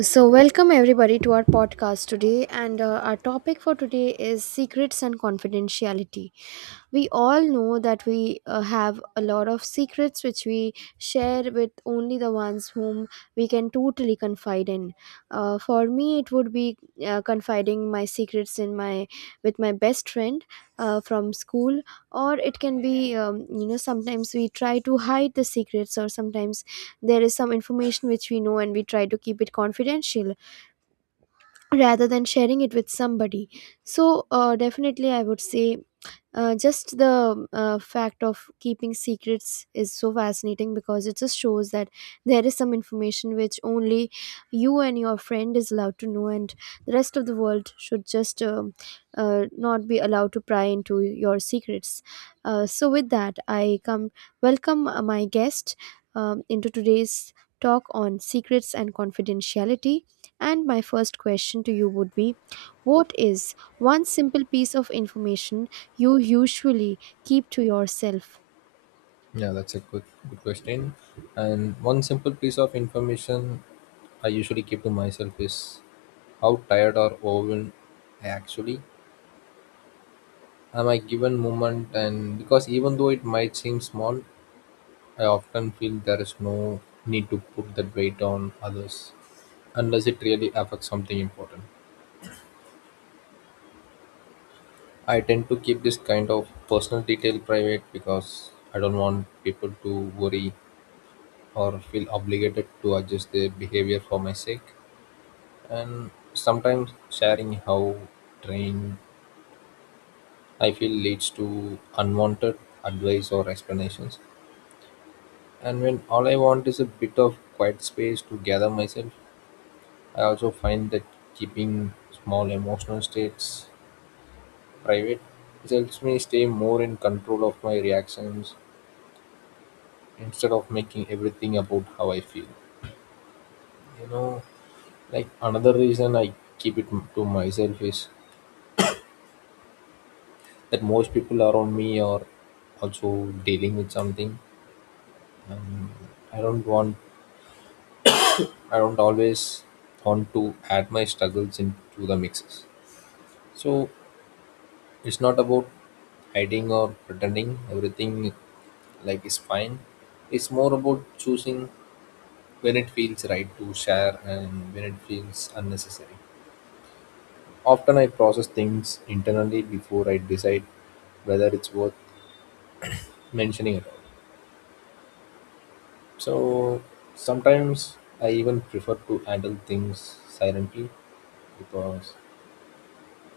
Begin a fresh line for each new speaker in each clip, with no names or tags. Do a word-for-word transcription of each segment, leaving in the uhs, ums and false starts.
So, welcome everybody to our podcast today. And uh, our topic for today is secrets and confidentiality. We all know that we uh, have a lot of secrets which we share with only the ones whom we can totally confide in. Uh, for me, it would be uh, confiding my secrets in my with my best friend uh, from school, or it can be um, you know sometimes we try to hide the secrets, or sometimes there is some information which we know and we try to keep it confidential rather than sharing it with somebody. So uh, definitely I would say uh, just the uh, fact of keeping secrets is so fascinating because it just shows that there is some information which only you and your friend is allowed to know, and the rest of the world should just um uh, not be allowed to pry into your secrets. Uh, so with that i come welcome uh, my guest um, into today's talk on secrets and confidentiality. And my first question to you would be, what is one simple piece of information you usually keep to yourself?
Yeah, that's a good good question. And one simple piece of information I usually keep to myself is how tired or overwhelmed I actually am I given moment and because even though it might seem small, I often feel there is no need to put that weight on others unless it really affects something important. I tend to keep this kind of personal detail private because I don't want people to worry or feel obligated to adjust their behavior for my sake. And sometimes sharing how trained I feel leads to unwanted advice or explanations. And when all I want is a bit of quiet space to gather myself, I also find that keeping small emotional states private it helps me stay more in control of my reactions instead of making everything about how I feel. You know, like another reason I keep it m- to myself is that most people around me are also dealing with something. Um, I don't want, I don't always want to add my struggles into the mixes. So it's not about hiding or pretending everything like is fine. It's more about choosing when it feels right to share and when it feels unnecessary. Often I process things internally before I decide whether it's worth mentioning at all. So sometimes I even prefer to handle things silently because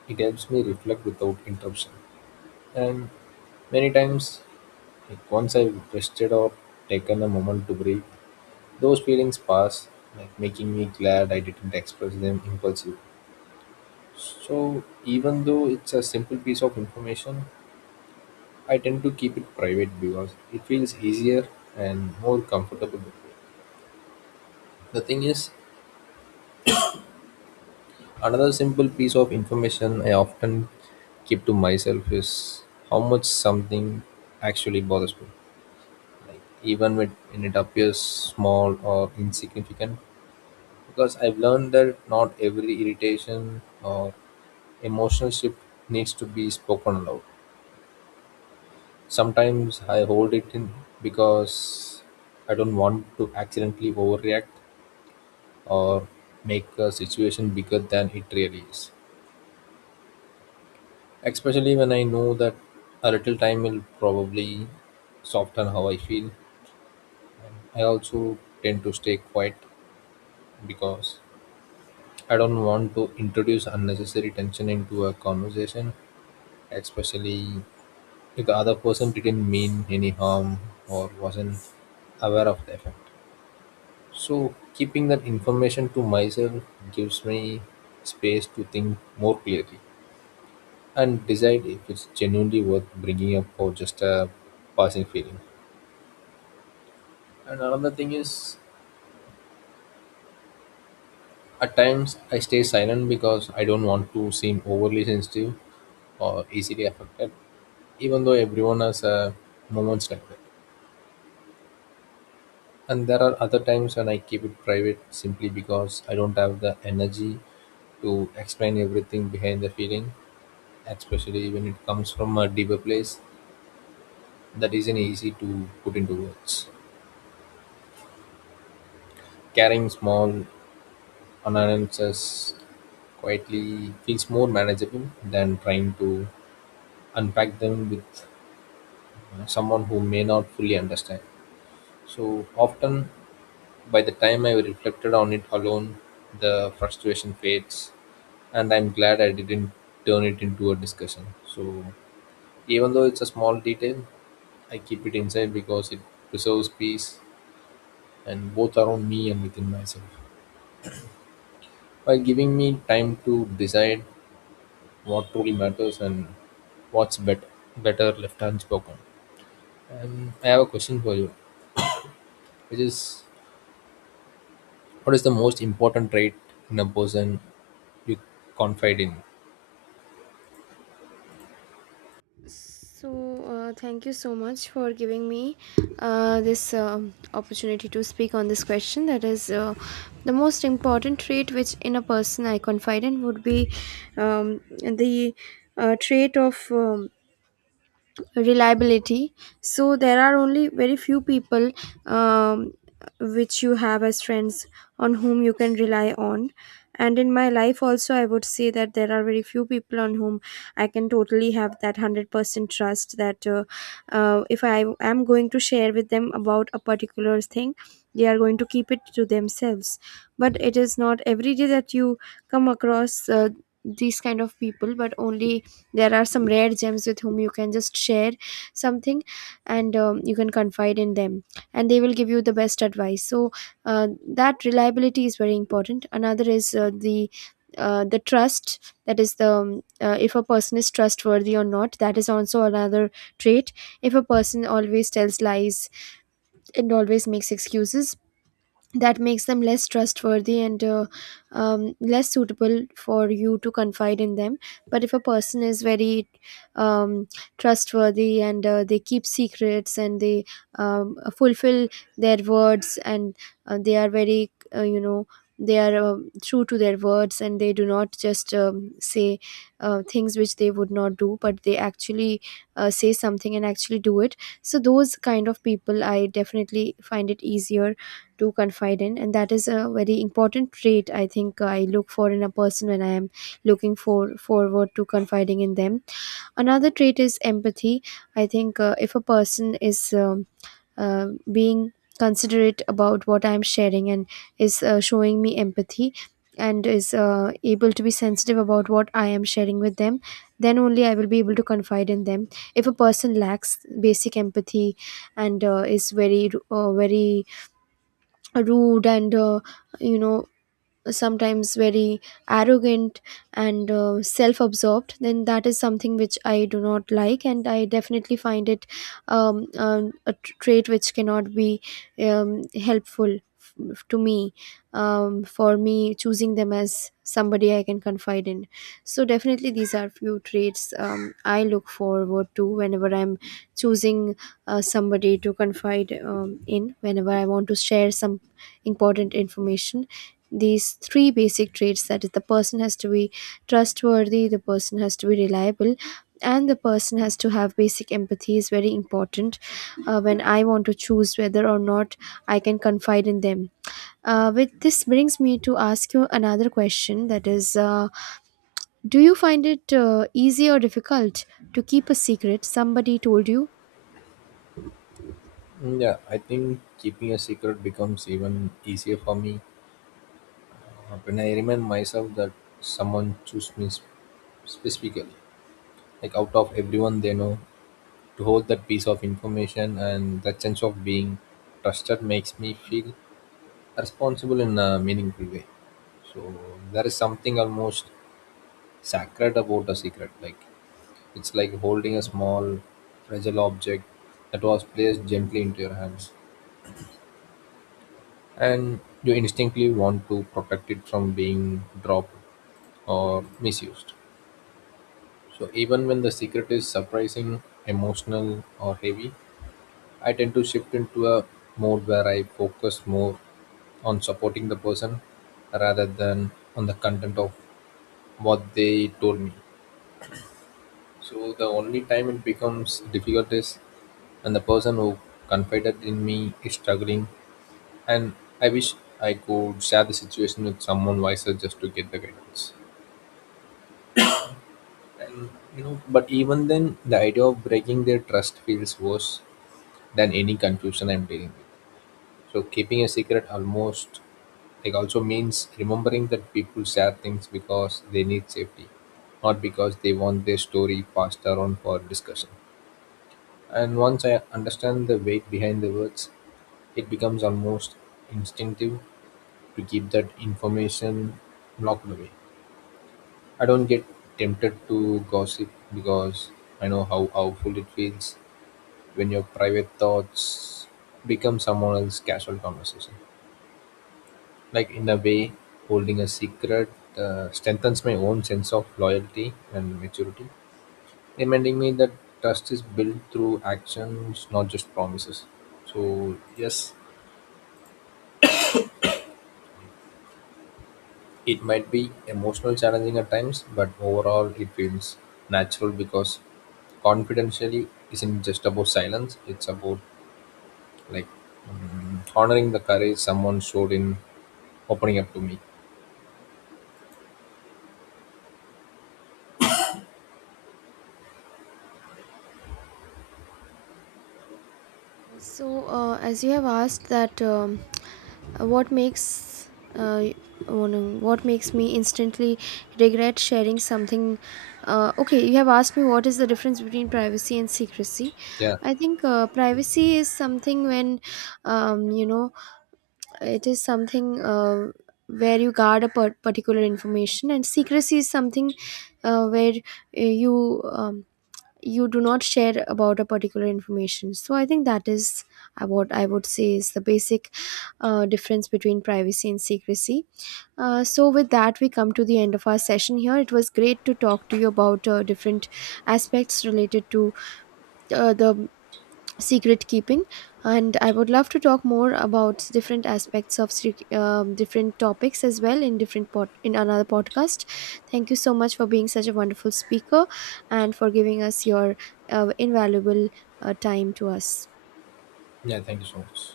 it helps me reflect without interruption. And many times, like once I've rested or taken a moment to breathe, those feelings pass, like making me glad I didn't express them impulsively. So even though it's a simple piece of information, I tend to keep it private because it feels easier and more comfortable that way. The thing is, another simple piece of information I often keep to myself is how much something actually bothers me, like even when when it appears small or insignificant, because I've learned that not every irritation or emotional shift needs to be spoken aloud. Sometimes I hold it in because I don't want to accidentally overreact or make a situation bigger than it really is, especially when I know that a little time will probably soften how I feel. I also tend to stay quiet because I don't want to introduce unnecessary tension into a conversation, especially if the other person didn't mean any harm or wasn't aware of the effect. So, keeping that information to myself gives me space to think more clearly and decide if it's genuinely worth bringing up or just a passing feeling. And another thing is, at times I stay silent because I don't want to seem overly sensitive or easily affected, even though everyone has uh, moments like that. And there are other times when I keep it private simply because I don't have the energy to explain everything behind the feeling, especially when it comes from a deeper place that isn't easy to put into words. Carrying small annoyances quietly feels more manageable than trying to unpack them with uh, someone who may not fully understand. So often, by the time I reflected on it alone, the frustration fades, and I'm glad I didn't turn it into a discussion. So, even though it's a small detail, I keep it inside because it preserves peace and both around me and within myself, while giving me time to decide what truly matters and what's better, better left unspoken. And I have a question for you, which is, what is the most important trait in a person you confide in?
So, uh, thank you so much for giving me uh, this um opportunity to speak on this question. That is, uh, the most important trait which in a person I confide in would be um, the uh, trait of um, reliability. So there are only very few people um, which you have as friends, on whom you can rely on. And in my life also, I would say that there are very few people on whom I can totally have that one hundred percent trust, that uh, uh, if I am going to share with them about a particular thing, they are going to keep it to themselves. But it is not every day that you come across uh, these kind of people, but only there are some rare gems with whom you can just share something and um, you can confide in them and they will give you the best advice. So uh, that reliability is very important. Another is uh, the uh, the trust, that is the um, uh, if a person is trustworthy or not, that is also another trait. If a person always tells lies and always makes excuses, that makes them less trustworthy and uh, um, less suitable for you to confide in them. But if a person is very um, trustworthy and uh, they keep secrets and they um, fulfill their words and uh, they are very uh, you know they are um true to their words and they do not just um, say uh, things which they would not do, but they actually uh, say something and actually do it. So those kind of people I definitely find it easier to confide in, and that is a very important trait I think uh, I look for in a person when I am looking for forward to confiding in them. Another trait is empathy. I think uh, if a person is um, uh, being considerate about what I'm sharing and is uh, showing me empathy and is uh, able to be sensitive about what I am sharing with them, then only I will be able to confide in them. If a person lacks basic empathy and uh, is very uh, very rude and, uh, you know, sometimes very arrogant and uh, self-absorbed, then that is something which I do not like, and I definitely find it um, um, a tr- trait which cannot be um, helpful f- to me um, for me choosing them as somebody I can confide in. So definitely these are few traits um, I look forward to whenever I'm choosing uh, somebody to confide um, in, whenever I want to share some important information. These three basic traits, that is the person has to be trustworthy, the person has to be reliable, and the person has to have basic empathy, is very important uh, when I want to choose whether or not I can confide in them. Uh, with this brings me to ask you another question, that is uh, do you find it uh, easy or difficult to keep a secret somebody told you?
Mm, yeah, I think keeping a secret becomes even easier for me uh, when I remind myself that someone chose me sp- specifically, like out of everyone they know, to hold that piece of information, and that sense of being trusted makes me feel responsible in a meaningful way. So there is something almost sacred about a secret. Like, it's like holding a small fragile object that was placed gently into your hands. And you instinctively want to protect it from being dropped or misused. So even when the secret is surprising, emotional, or heavy, I tend to shift into a mode where I focus more on supporting the person rather than on the content of what they told me. So the only time it becomes difficult is when the person who confided in me is struggling, and I wish I could share the situation with someone wiser just to get the guidance. And, you know, but even then, the idea of breaking their trust feels worse than any confusion I'm dealing with. So keeping a secret almost like also means remembering that people share things because they need safety, not because they want their story passed around for discussion. And once I understand the weight behind the words, it becomes almost instinctive to keep that information locked away. I don't get tempted to gossip because I know how powerful it feels when your private thoughts become someone else's casual conversation. Like, in a way, holding a secret uh, strengthens my own sense of loyalty and maturity, reminding me that trust is built through actions, not just promises. So yes, it might be emotional challenging at times, but overall it feels natural because confidentially isn't just about silence; it's about, like, mm, honoring the courage someone showed in opening up to me.
Yes. So, uh, as you have asked that, um, what makes uh, one- what makes me instantly regret sharing something? Uh, okay, you have asked me what is the difference between privacy and secrecy.
Yeah.
I think uh, privacy is something when, um, you know, it is something uh, where you guard a par- particular information, and secrecy is something uh, where uh, you um, you do not share about a particular information. So I think that is uh, what I would say is the basic uh, difference between privacy and secrecy. Uh, so with that we come to the end of our session. Here it was great to talk to you about uh, different aspects related to uh, the secret keeping, and I would love to talk more about different aspects of sec- um, different topics as well in different pod in another podcast. Thank you so much for being such a wonderful speaker, and for giving us your uh, invaluable uh, time to us.
Yeah. Thank you so much.